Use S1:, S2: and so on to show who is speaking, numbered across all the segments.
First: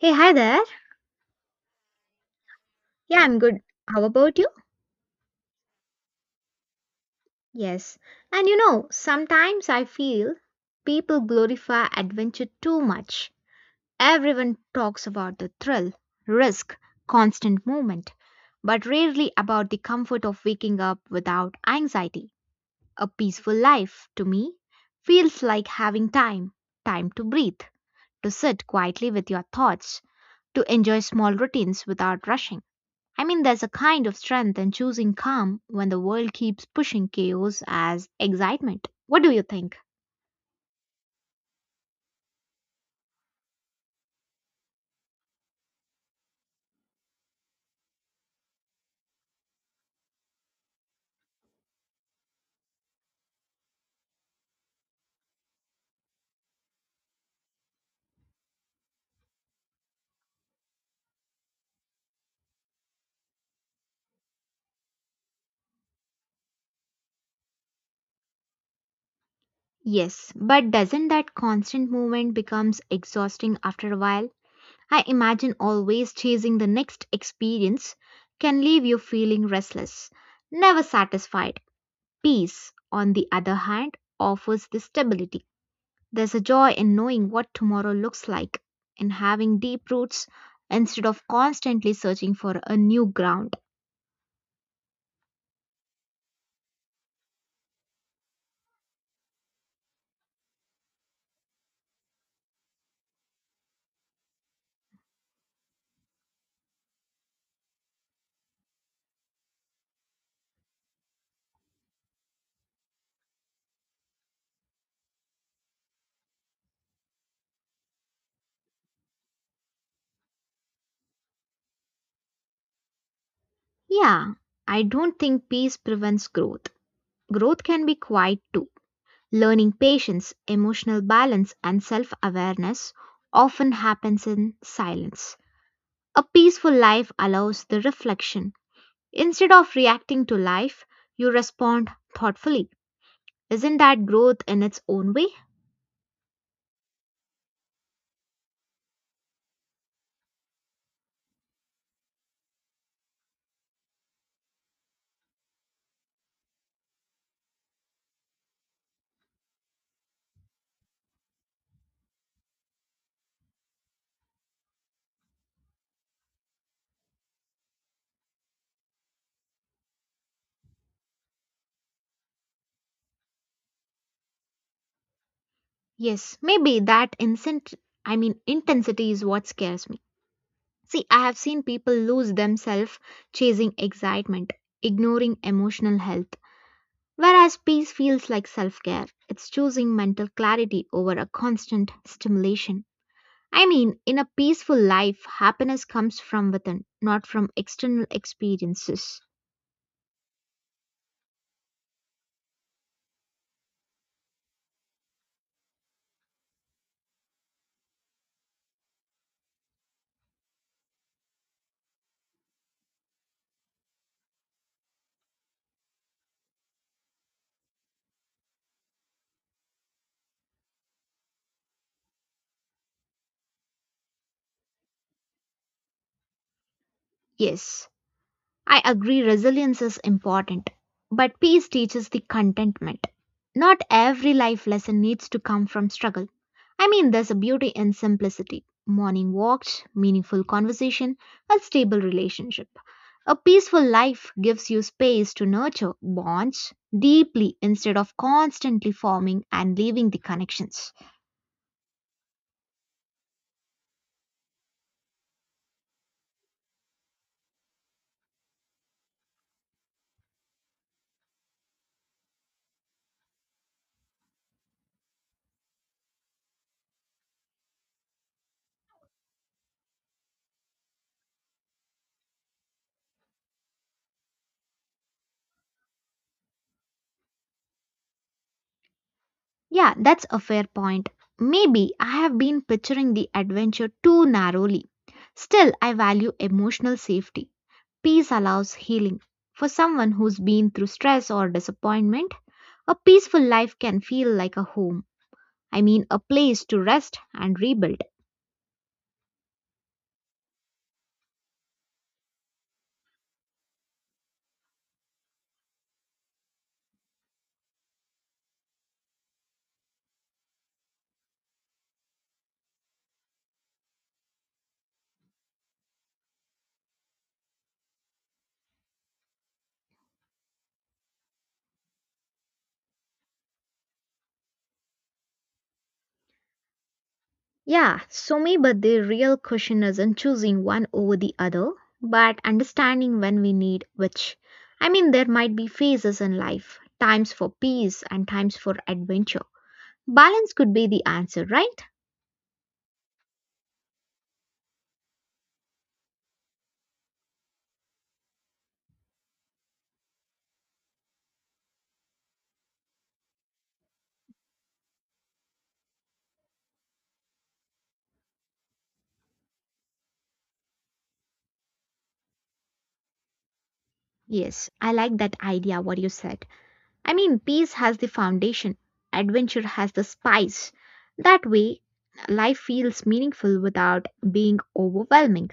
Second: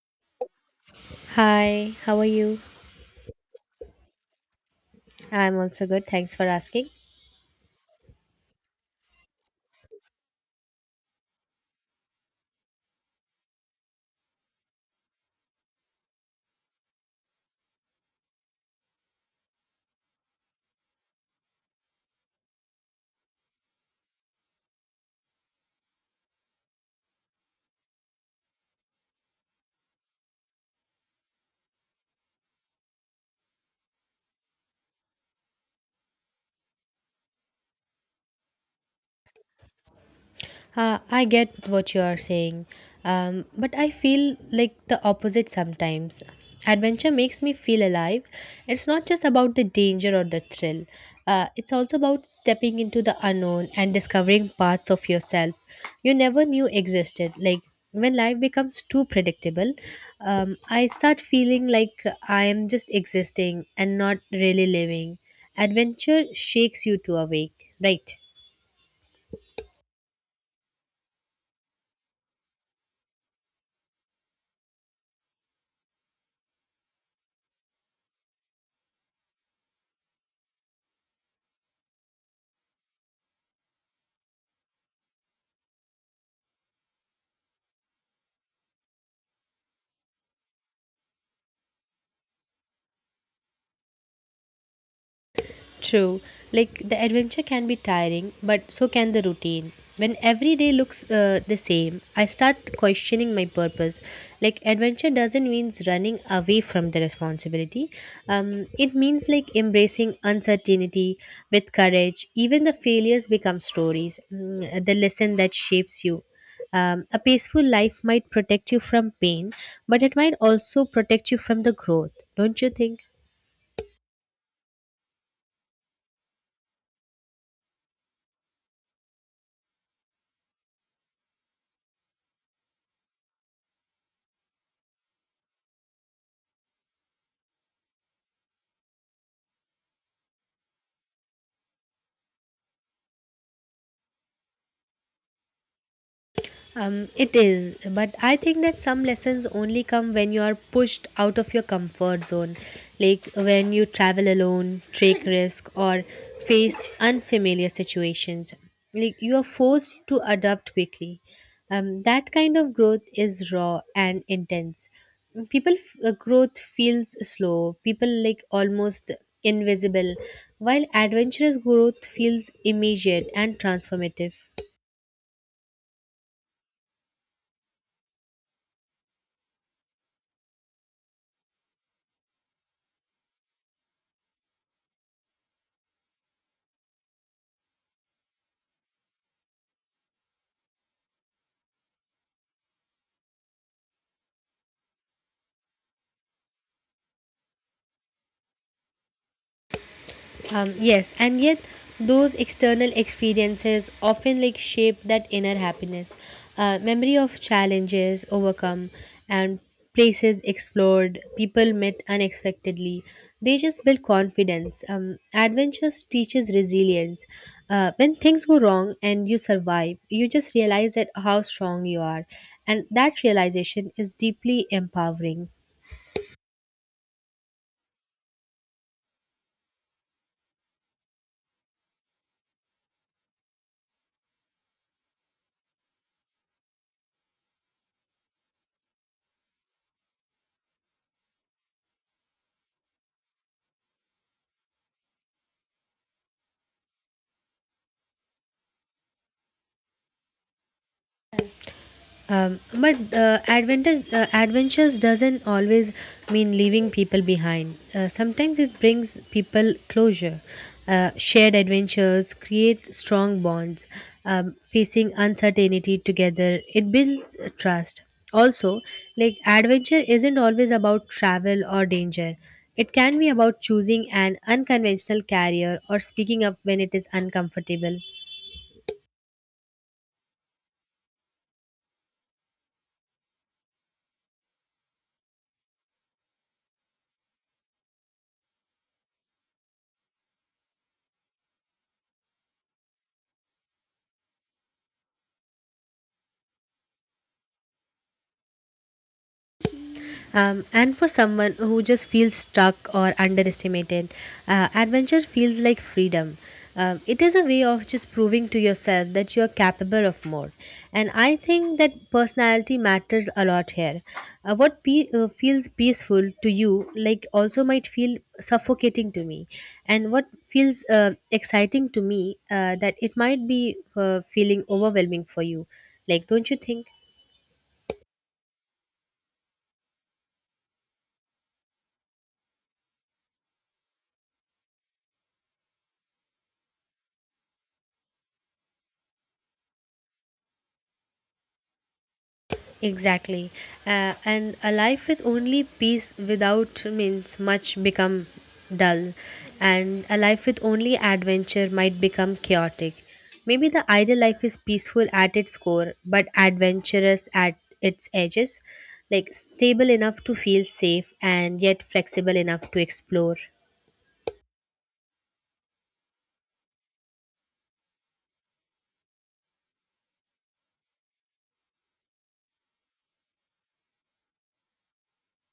S1: Hey, hi there.
S2: Hi, how are you?
S1: Yeah, I'm good. How about you?
S2: I'm also good. Thanks for asking.
S1: Yes. And you know, sometimes I feel people glorify adventure too much. Everyone talks about the thrill, risk, constant movement, but rarely about the comfort of waking up without anxiety. A peaceful life, to me, feels like having time to breathe, to sit quietly with your thoughts, to enjoy small routines without rushing. I mean, there's a kind of strength in choosing calm when the world keeps pushing chaos as excitement. What do you think?
S2: I get what you are saying, but I feel like the opposite sometimes. Adventure makes me feel alive. It's not just about the danger or the thrill, it's also about stepping into the unknown and discovering parts of yourself you never knew existed. Like when life becomes too predictable, I start feeling like I am just existing and not really living. Adventure shakes you to awake, right?
S1: Yes, but doesn't that constant movement becomes exhausting after a while? I imagine always chasing the next experience can leave you feeling restless, never satisfied. Peace, on the other hand, offers the stability. There's a joy in knowing what tomorrow looks like, in having deep roots instead of constantly searching for a new ground.
S2: True. Like the adventure can be tiring, but so can the routine. When every day looks the same, I start questioning my purpose. Like adventure doesn't means running away from the responsibility. It means like embracing uncertainty with courage. Even the failures become stories. Mm, the lesson that shapes you. A peaceful life might protect you from pain, but it might also protect you from the growth. Don't you think?
S1: Yeah, I don't think peace prevents growth. Growth can be quiet too. Learning patience, emotional balance, and self awareness often happens in silence. A peaceful life allows the reflection. Instead of reacting to life, you respond thoughtfully. Isn't that growth in its own way?
S2: It is, but I think that some lessons only come when you are pushed out of your comfort zone, like when you travel alone, take risk, or face unfamiliar situations. Like you are forced to adapt quickly. That kind of growth is raw and intense. Growth feels slow. People like almost invisible, while adventurous growth feels immediate and transformative.
S1: Yes, maybe that incent I mean intensity is what scares me. See, I have seen people lose themselves chasing excitement, ignoring emotional health. Whereas peace feels like self care, it's choosing mental clarity over a constant stimulation. I mean, in a peaceful life, happiness comes from within, not from external experiences.
S2: Yes, and yet those external experiences often like shape that inner happiness. Memory of challenges overcome and places explored, people met unexpectedly. They just build confidence. Adventures teaches resilience. When things go wrong and you survive, you just realize that how strong you are, and that realization is deeply empowering.
S1: Yes. I agree resilience is important, but peace teaches the contentment. Not every life lesson needs to come from struggle. I mean, there's a beauty in simplicity morning walks, meaningful conversation, a stable relationship. A peaceful life gives you space to nurture bonds deeply instead of constantly forming and leaving the connections.
S2: But adventures doesn't always mean leaving people behind. Sometimes it brings people closure. Shared adventures create strong bonds. Facing uncertainty together, it builds trust. Also, like adventure isn't always about travel or danger. It can be about choosing an unconventional career or speaking up when it is uncomfortable.
S1: Yeah, that's a fair point. Maybe I have been picturing the adventure too narrowly. Still, I value emotional safety. Peace allows healing. For someone who's been through stress or disappointment, a peaceful life can feel like a home. I mean, a place to rest and rebuild.
S2: And for someone who just feels stuck or underestimated, adventure feels like freedom. It is a way of just proving to yourself that you are capable of more. And I think that personality matters a lot here. What feels peaceful to you, like, also might feel suffocating to me. And what feels exciting to me, that it might be feeling overwhelming for you. Like, don't you think?
S1: Yeah, so maybe the real question isn't choosing one over the other, but understanding when we need which. I mean, there might be phases in life, times for peace and times for adventure. Balance could be the answer, right?
S2: Exactly. And a life with only peace without means much become dull, and a life with only adventure might become chaotic. Maybe the ideal life is peaceful at its core but adventurous at its edges, like stable enough to feel safe and yet flexible enough to explore.
S1: Yes, I like that idea, what you said. I mean, peace has the foundation, adventure has the spice. That way, life feels meaningful without being overwhelming.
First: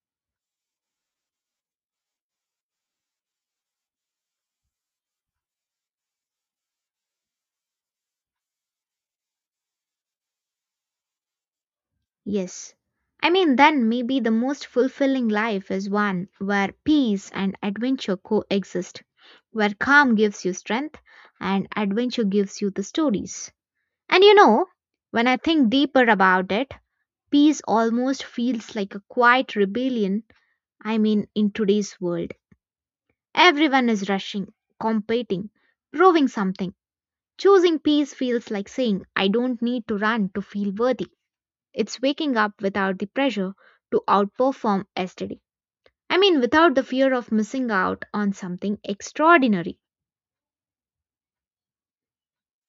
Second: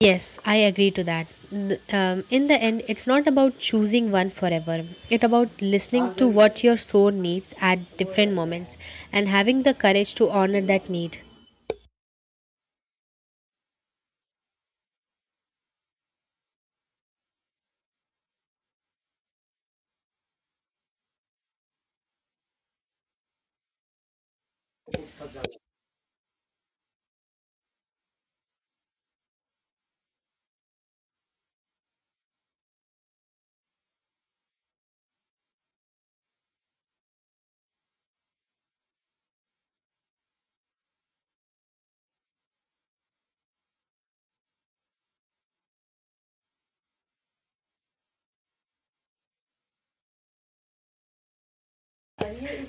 S2: Yes, I agree to that. In the end, it's not about choosing one forever. It's about listening to what your soul needs at different moments and having the courage to honor that need.
S1: Yes. I mean, then maybe the most fulfilling life is one where peace and adventure coexist, where calm gives you strength and adventure gives you the stories. And you know, when I think deeper about it, peace almost feels like a quiet rebellion. I mean, in today's world, everyone is rushing, competing, proving something. Choosing peace feels like saying, I don't need to run to feel worthy. It's waking up without the pressure to outperform yesterday. I mean, without the fear of missing out on something extraordinary.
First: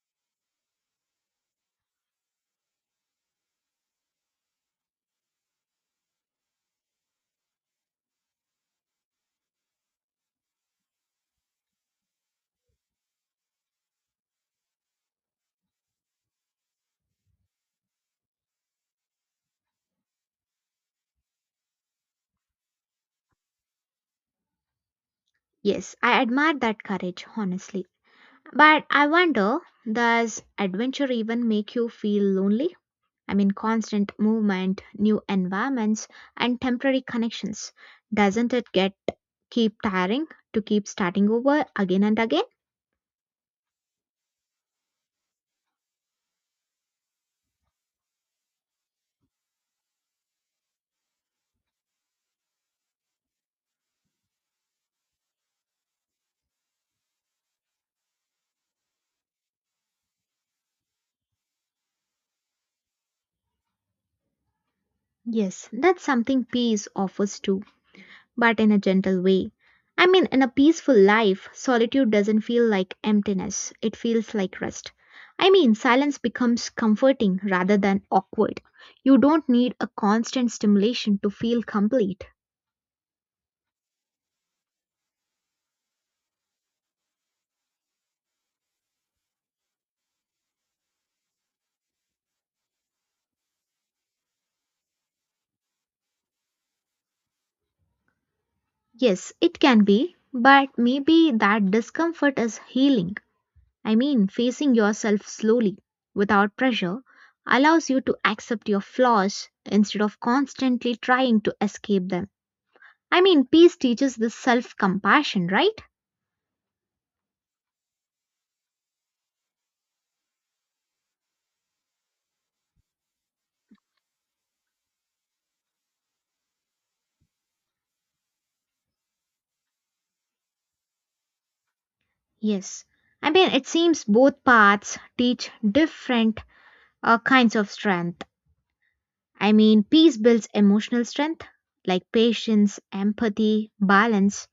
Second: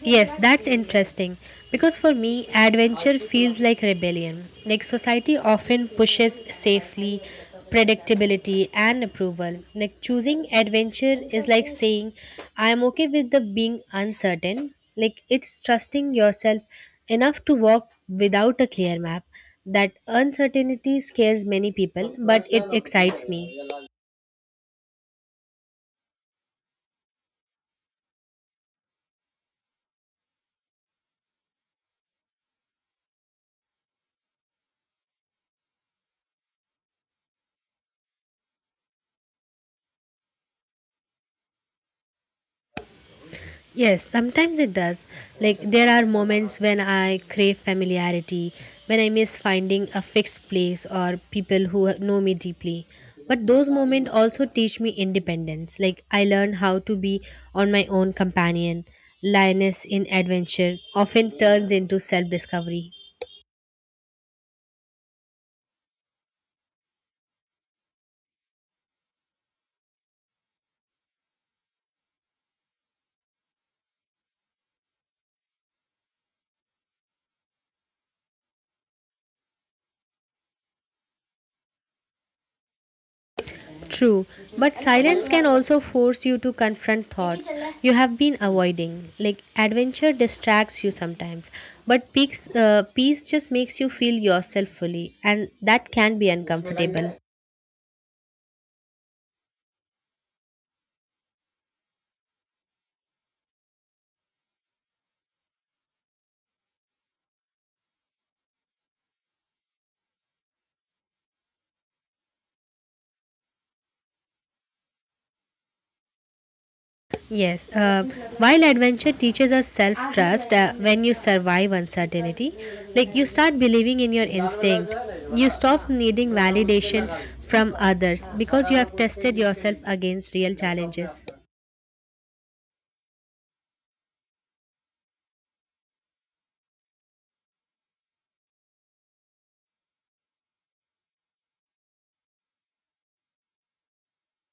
S2: Yes, that's interesting. Because for me, adventure feels like rebellion. Like society often pushes safely, predictability, and approval. Like choosing adventure is like saying, I am okay with the being uncertain. Like it's trusting yourself enough to walk without a clear map. That uncertainty scares many people, but it excites me.
S1: Yes, I admire that courage, honestly. But I wonder, does adventure even make you feel lonely? I mean, constant movement, new environments, and temporary connections. Doesn't it get keep tiring to keep starting over again and again?
S2: Yes, sometimes it does. Like, there are moments when I crave familiarity, when I miss finding a fixed place or people who know me deeply. But those moments also teach me independence. Like, I learn how to be on my own companion. Lioness in adventure often turns into self discovery.
S1: Yes, that's something peace offers too but in a gentle way. I mean, in a peaceful life, solitude doesn't feel like emptiness, it feels like rest. I mean, silence becomes comforting rather than awkward. You don't need a constant stimulation to feel complete.
S2: True, but silence can also force you to confront thoughts you have been avoiding. Like adventure distracts you sometimes, but peace just makes you feel yourself fully, and that can be uncomfortable.
S1: Yes, it can be, but maybe that discomfort is healing. I mean, facing yourself slowly, without pressure, allows you to accept your flaws instead of constantly trying to escape them. I mean, peace teaches this self compassion, right?
S2: Yes, while adventure teaches us self trust, when you survive uncertainty, like you start believing in your instinct, you stop needing validation from others because you have tested yourself against real challenges.
S1: Yes, I mean, it seems both paths teach different kinds of strength. I mean, peace builds emotional strength like patience, empathy, balance,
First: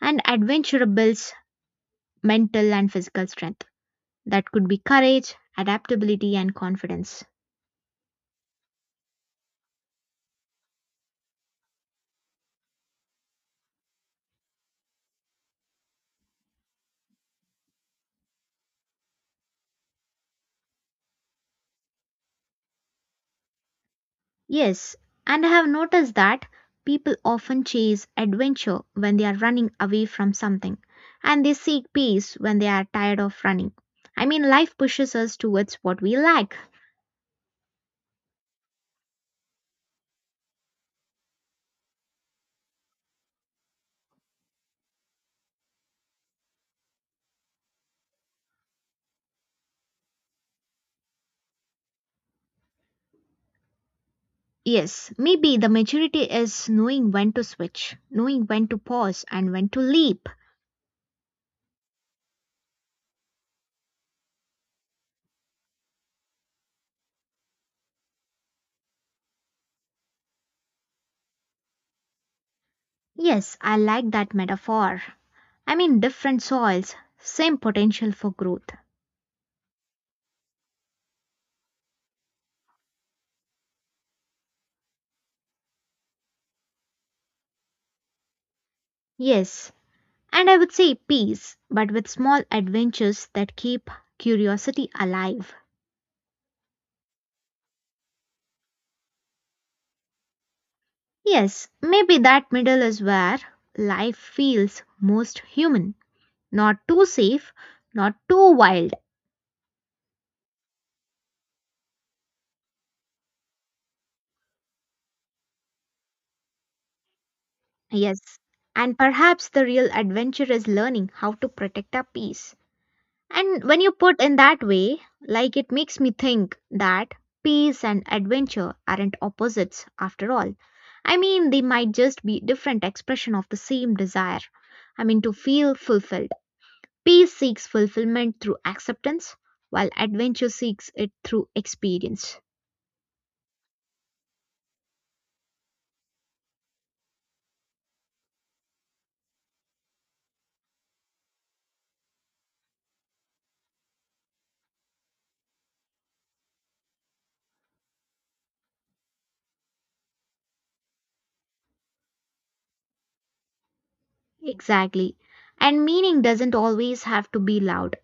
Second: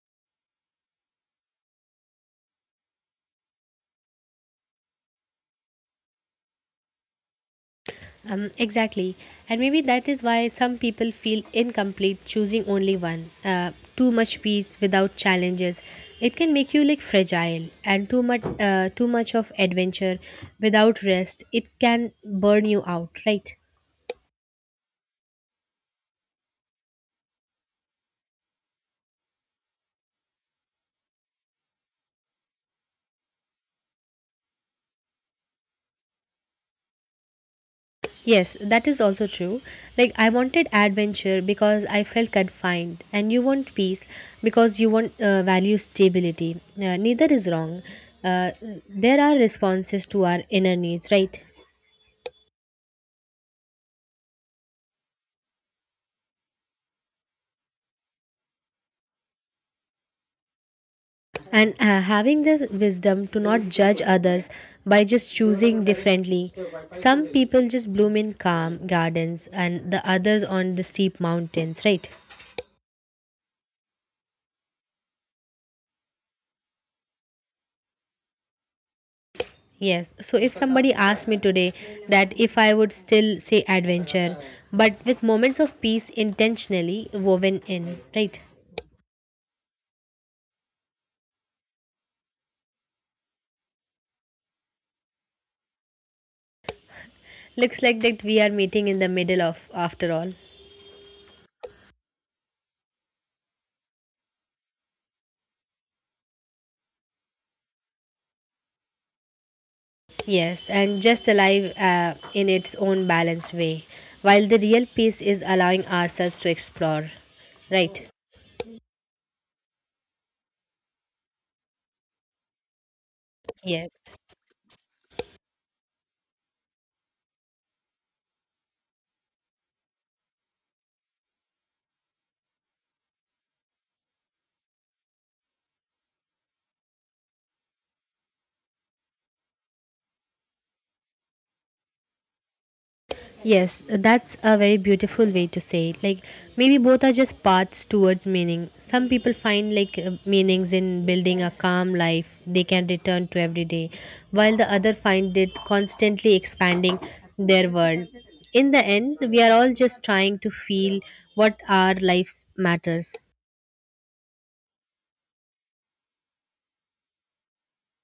S1: and adventure builds mental and physical strength. That could be courage, adaptability, and confidence.
S2: Exactly. And maybe that is why some people feel incomplete choosing only one. Too much peace without challenges. It can make you like fragile, and too much of adventure without rest. It can burn you out, right?
S1: Yes, and I have noticed that people often chase adventure when they are running away from something, and they seek peace when they are tired of running. I mean, life pushes us towards what we lack.
S2: Yes, that is also true. Like I wanted adventure because I felt confined, and you want peace because you want value stability. Neither is wrong. Uh, there are responses to our inner needs, right?
S1: Yes, maybe the maturity is knowing when to switch, knowing when to pause, and when to leap.
S2: And having the wisdom to not judge others by just choosing differently, some people just bloom in calm gardens and the others on the steep mountains, right?
S1: Yes, I like that metaphor. I mean, different soils, same potential for growth.
S2: Yes, so if somebody asked me today, that if I would still say adventure, but with moments of peace intentionally woven in, right?
S1: Yes, and I would say peace, but with small adventures that keep curiosity alive.
S2: Looks like that we are meeting in the middle of after all.
S1: Yes, maybe that middle is where life feels most human. Not too safe, not too wild.
S2: Yes, and just alive in its own balanced way, while the real peace is allowing ourselves to explore. Right?
S1: Yes. And perhaps the real adventure is learning how to protect our peace. And when you
S2: Yes.
S1: put in that way, like it makes me think that peace and adventure aren't opposites after all. I mean, they might just be different expression of the same desire. I mean, to feel fulfilled. Peace seeks fulfillment through acceptance, while adventure seeks it through experience.
S2: Yes, that's a very beautiful way to say it. Like maybe both are just paths towards meaning. Some people find like meanings in building a calm life they can return to every day, while the other find it constantly expanding their world. In the end, we are all just trying to feel what our lives matters.
S1: Exactly. And meaning doesn't always have to be loud.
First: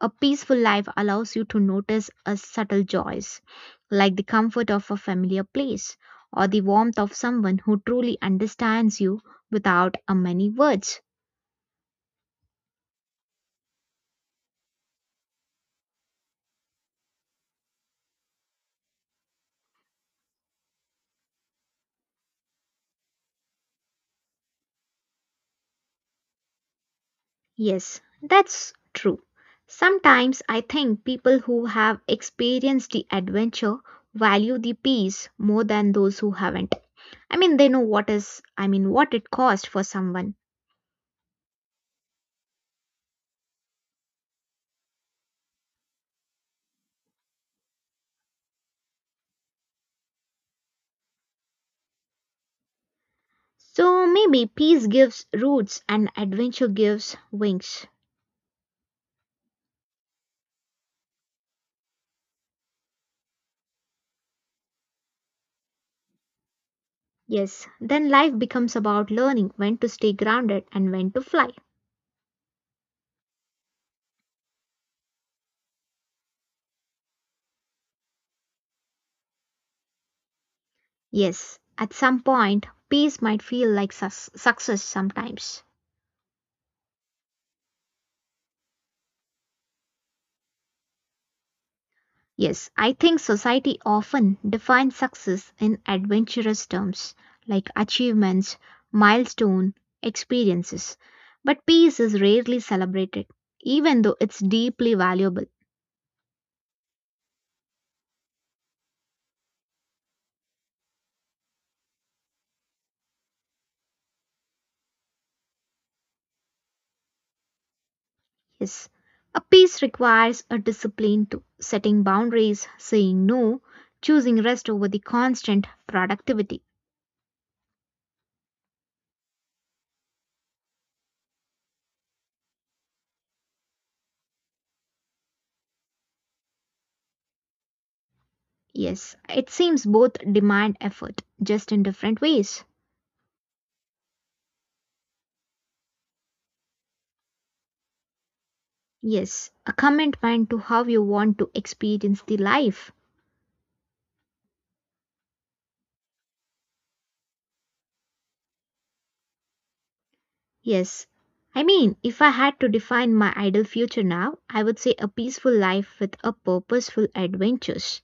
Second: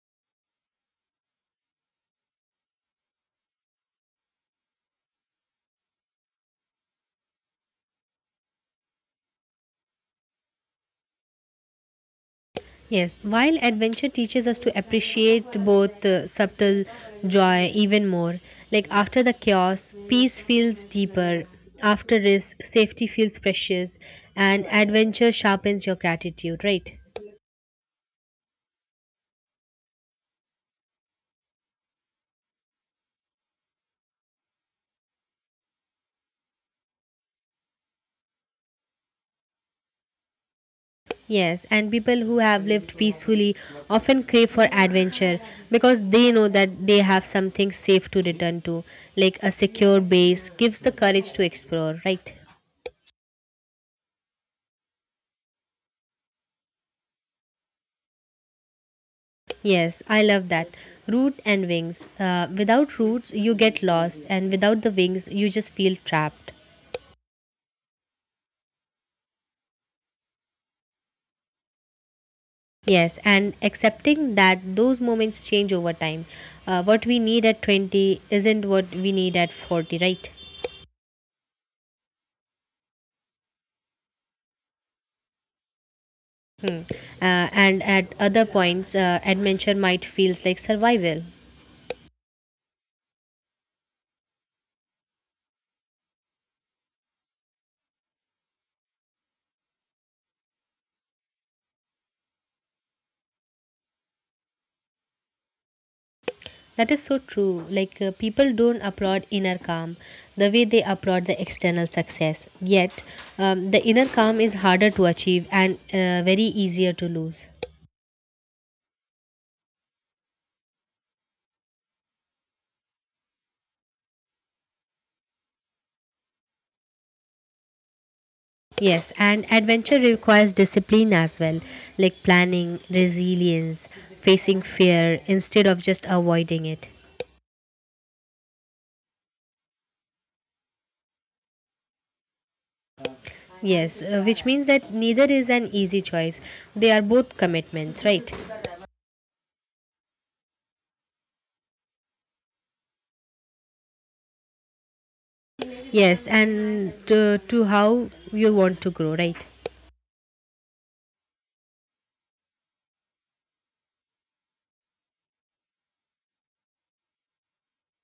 S1: A peaceful life allows you to notice a subtle joys, like the comfort of a familiar place or the warmth of someone who truly understands you without a many words.
S2: Yes, while adventure teaches us to appreciate both subtle joy even more. Like after the chaos, peace feels deeper. After risk, safety feels precious. And adventure sharpens your gratitude, right?
S1: Yes, that's true. Sometimes I think people who have experienced the adventure value the peace more than those who haven't. I mean, they know what is, I mean, what it cost for someone.
S2: Yes, and people who have lived peacefully often crave for adventure because they know that they have something safe to return to, like a secure base gives the courage to explore, right?
S1: So maybe peace gives roots and adventure gives wings.
S2: Yes, I love that. Root and wings. Without roots, you get lost, and without the wings, you just feel trapped.
S1: Yes, then life becomes about learning when to stay grounded and when to fly.
S2: Yes, and accepting that those moments change over time. What we need at 20 isn't what we need at 40, right?
S1: Yes, at some point, peace might feel like success sometimes.
S2: Hmm. And at other points, adventure might feels like survival.
S1: Yes, I think society often defines success in adventurous terms like achievements, milestone, experiences. But peace is rarely celebrated, even though it's deeply valuable.
S2: That is so true. Like, people don't applaud inner calm the way they applaud the external success. Yet, the inner calm is harder to achieve, and very easier to lose.
S1: Yes, a peace requires a discipline to setting boundaries, saying no, choosing rest over the constant productivity.
S2: Yes, and adventure requires discipline as well, like planning, resilience, facing fear instead of just avoiding it.
S1: Yes, it seems both demand effort, just in different ways.
S2: Yes, which means that neither is an easy choice. They are both commitments, right?
S1: Yes, a commitment to how you want to experience the life.
S2: Yes, and to how you want to grow, right?
S1: Yes, I mean, if I had to define my ideal future now, I would say a peaceful life with a purposeful adventures.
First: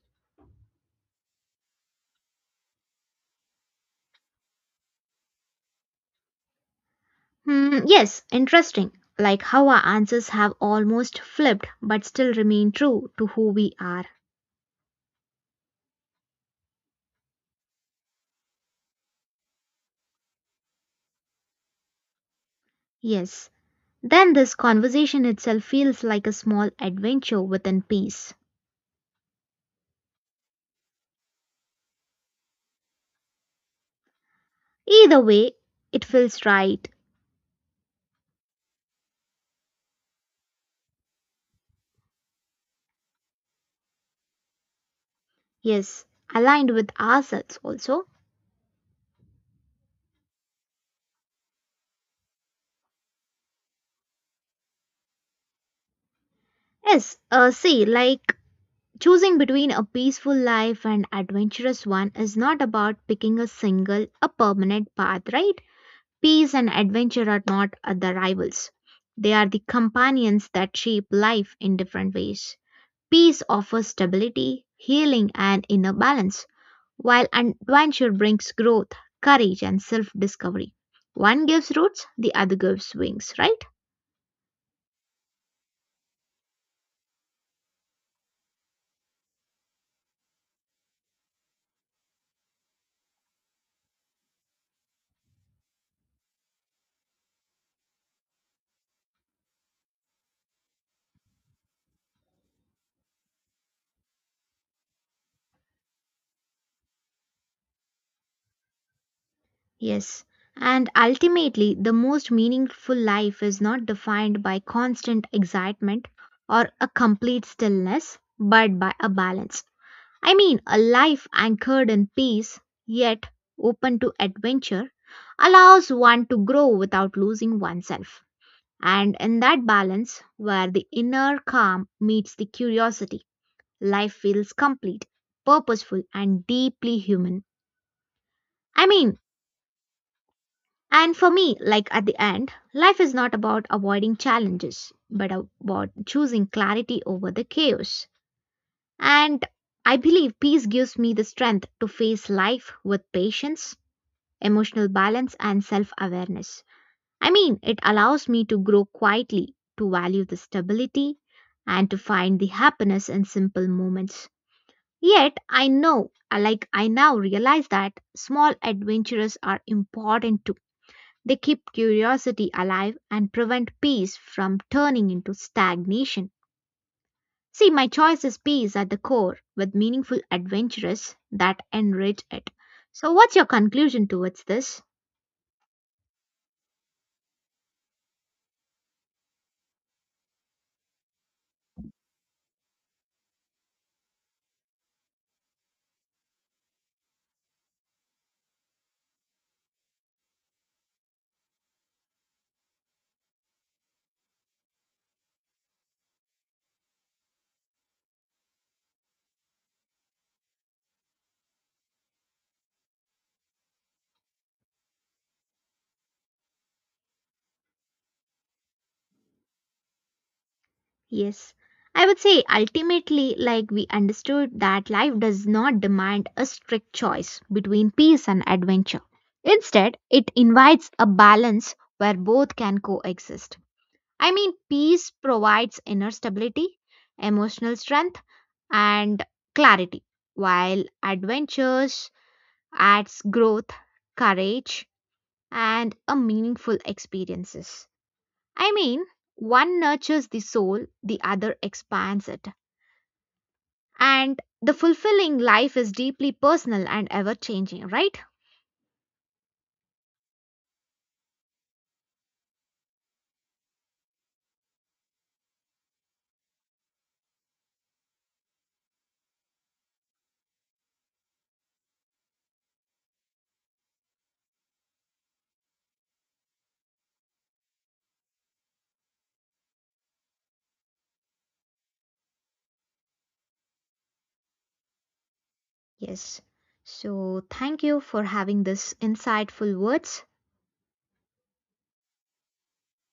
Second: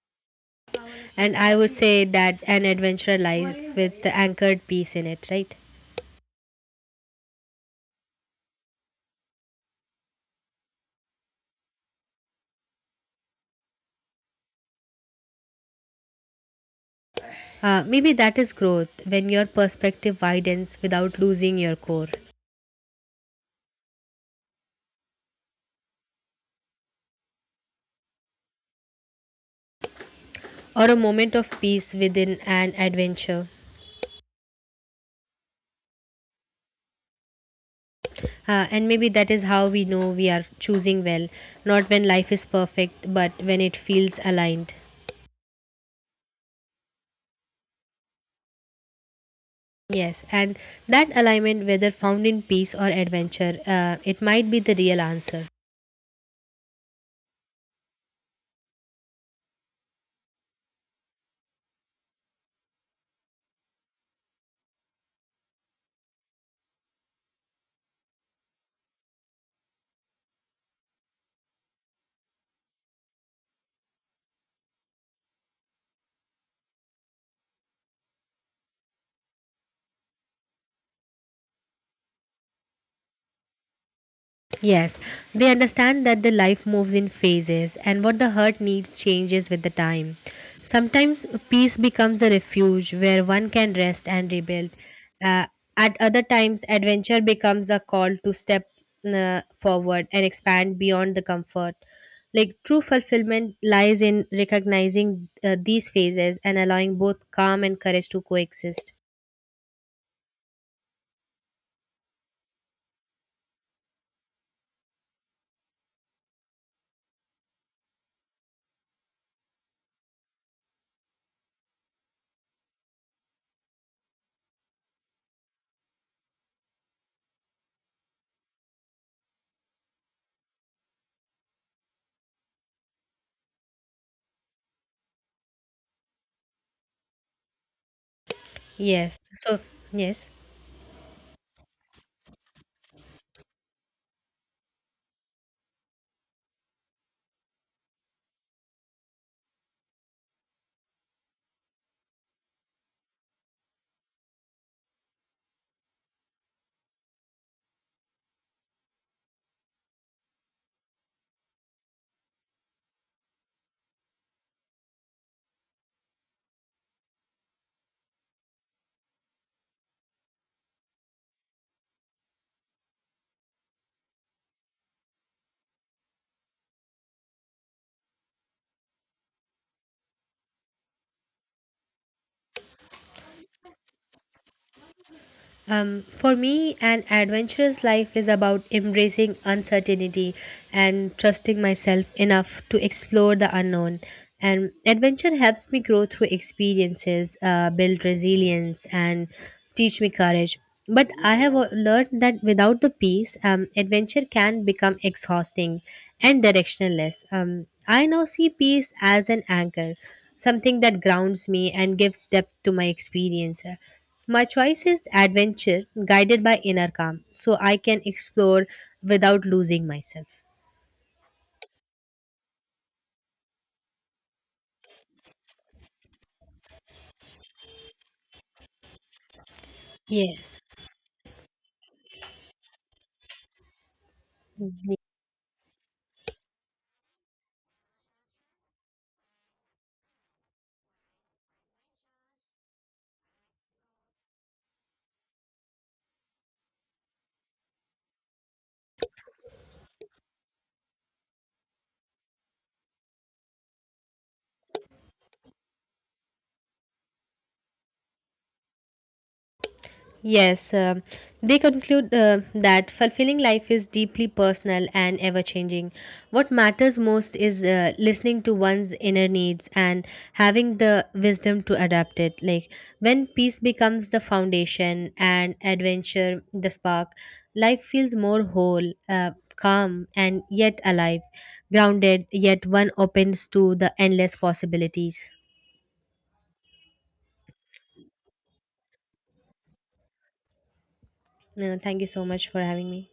S2: And I would say that an adventurer life with anchored peace in it, right?
S1: Hmm, yes, interesting. Like how our answers have almost flipped but still remain true to who we are.
S2: Maybe that is growth, when your perspective widens without losing your core,
S1: Yes. Then this conversation itself feels like a small adventure within peace.
S2: or a moment of peace within an adventure.
S1: Either way, it feels right.
S2: And maybe that is how we know we are choosing well, not when life is perfect, but when it feels aligned.
S1: Yes. Aligned with ourselves also.
S2: Yes, and that alignment, whether found in peace or adventure, it might be the real answer.
S1: Yes. See, like choosing between a peaceful life and adventurous one is not about picking a single, a permanent path, right? Peace and adventure are not the rivals, they are the companions that shape life in different ways. Peace offers stability, healing, and inner balance, while adventure brings growth, courage, and self discovery. One gives roots, the other gives wings, right?
S2: Yes, they understand that the life moves in phases, and what the heart needs changes with the time. Sometimes peace becomes a refuge where one can rest and rebuild. Uh, at other times, adventure becomes a call to step forward and expand beyond the comfort. Like true fulfillment lies in recognizing these phases and allowing both calm and courage to coexist.
S1: Yes. And ultimately, the most meaningful life is not defined by constant excitement or a complete stillness, but by a balance. I mean, a life anchored in peace, yet open to adventure, allows one to grow without losing oneself. And in that balance, where the inner calm meets the curiosity, life feels complete, purposeful, and deeply human. I mean,
S2: Yes, so, yes.
S1: and for me, like at the end, life is not about avoiding challenges, but about choosing clarity over the chaos. And I believe peace gives me the strength to face life with patience, emotional balance, and self awareness. I mean, it allows me to grow quietly, to value the stability, and to find the happiness in simple moments. Yet, I know, like I now realize that small adventures are important too. They keep curiosity alive and prevent peace from turning into stagnation. See, my choice is peace at the core with meaningful adventures that enrich it. So, what's your conclusion towards this?
S2: For me, an adventurous life is about embracing uncertainty and trusting myself enough to explore the unknown. And adventure helps me grow through experiences, build resilience, and teach me courage. But I have learned that without the peace, adventure can become exhausting and directionless. I now see peace as an anchor, something that grounds me and gives depth to my experience. My choice is adventure guided by inner calm, so I can explore without losing myself.
S1: Yes, I would say ultimately, like we understood that life does not demand a strict choice between peace and adventure. Instead, it
S2: Yes.
S1: invites a balance where both can coexist. I mean, peace provides inner stability, emotional strength, and clarity, while adventures adds growth, courage, and a meaningful experiences. I mean, one nurtures the soul, the other expands it. And the fulfilling life is deeply personal and ever changing, right?
S2: Yes, they conclude that fulfilling life is deeply personal and ever changing. What matters most is listening to one's inner needs and having the wisdom to adapt it. Like when peace becomes the foundation and adventure the spark, life feels more whole, calm, and yet alive, grounded, yet one opens to the endless possibilities.
S1: Yes. So, thank you for having this insightful words.
S2: Thank you so much for having me.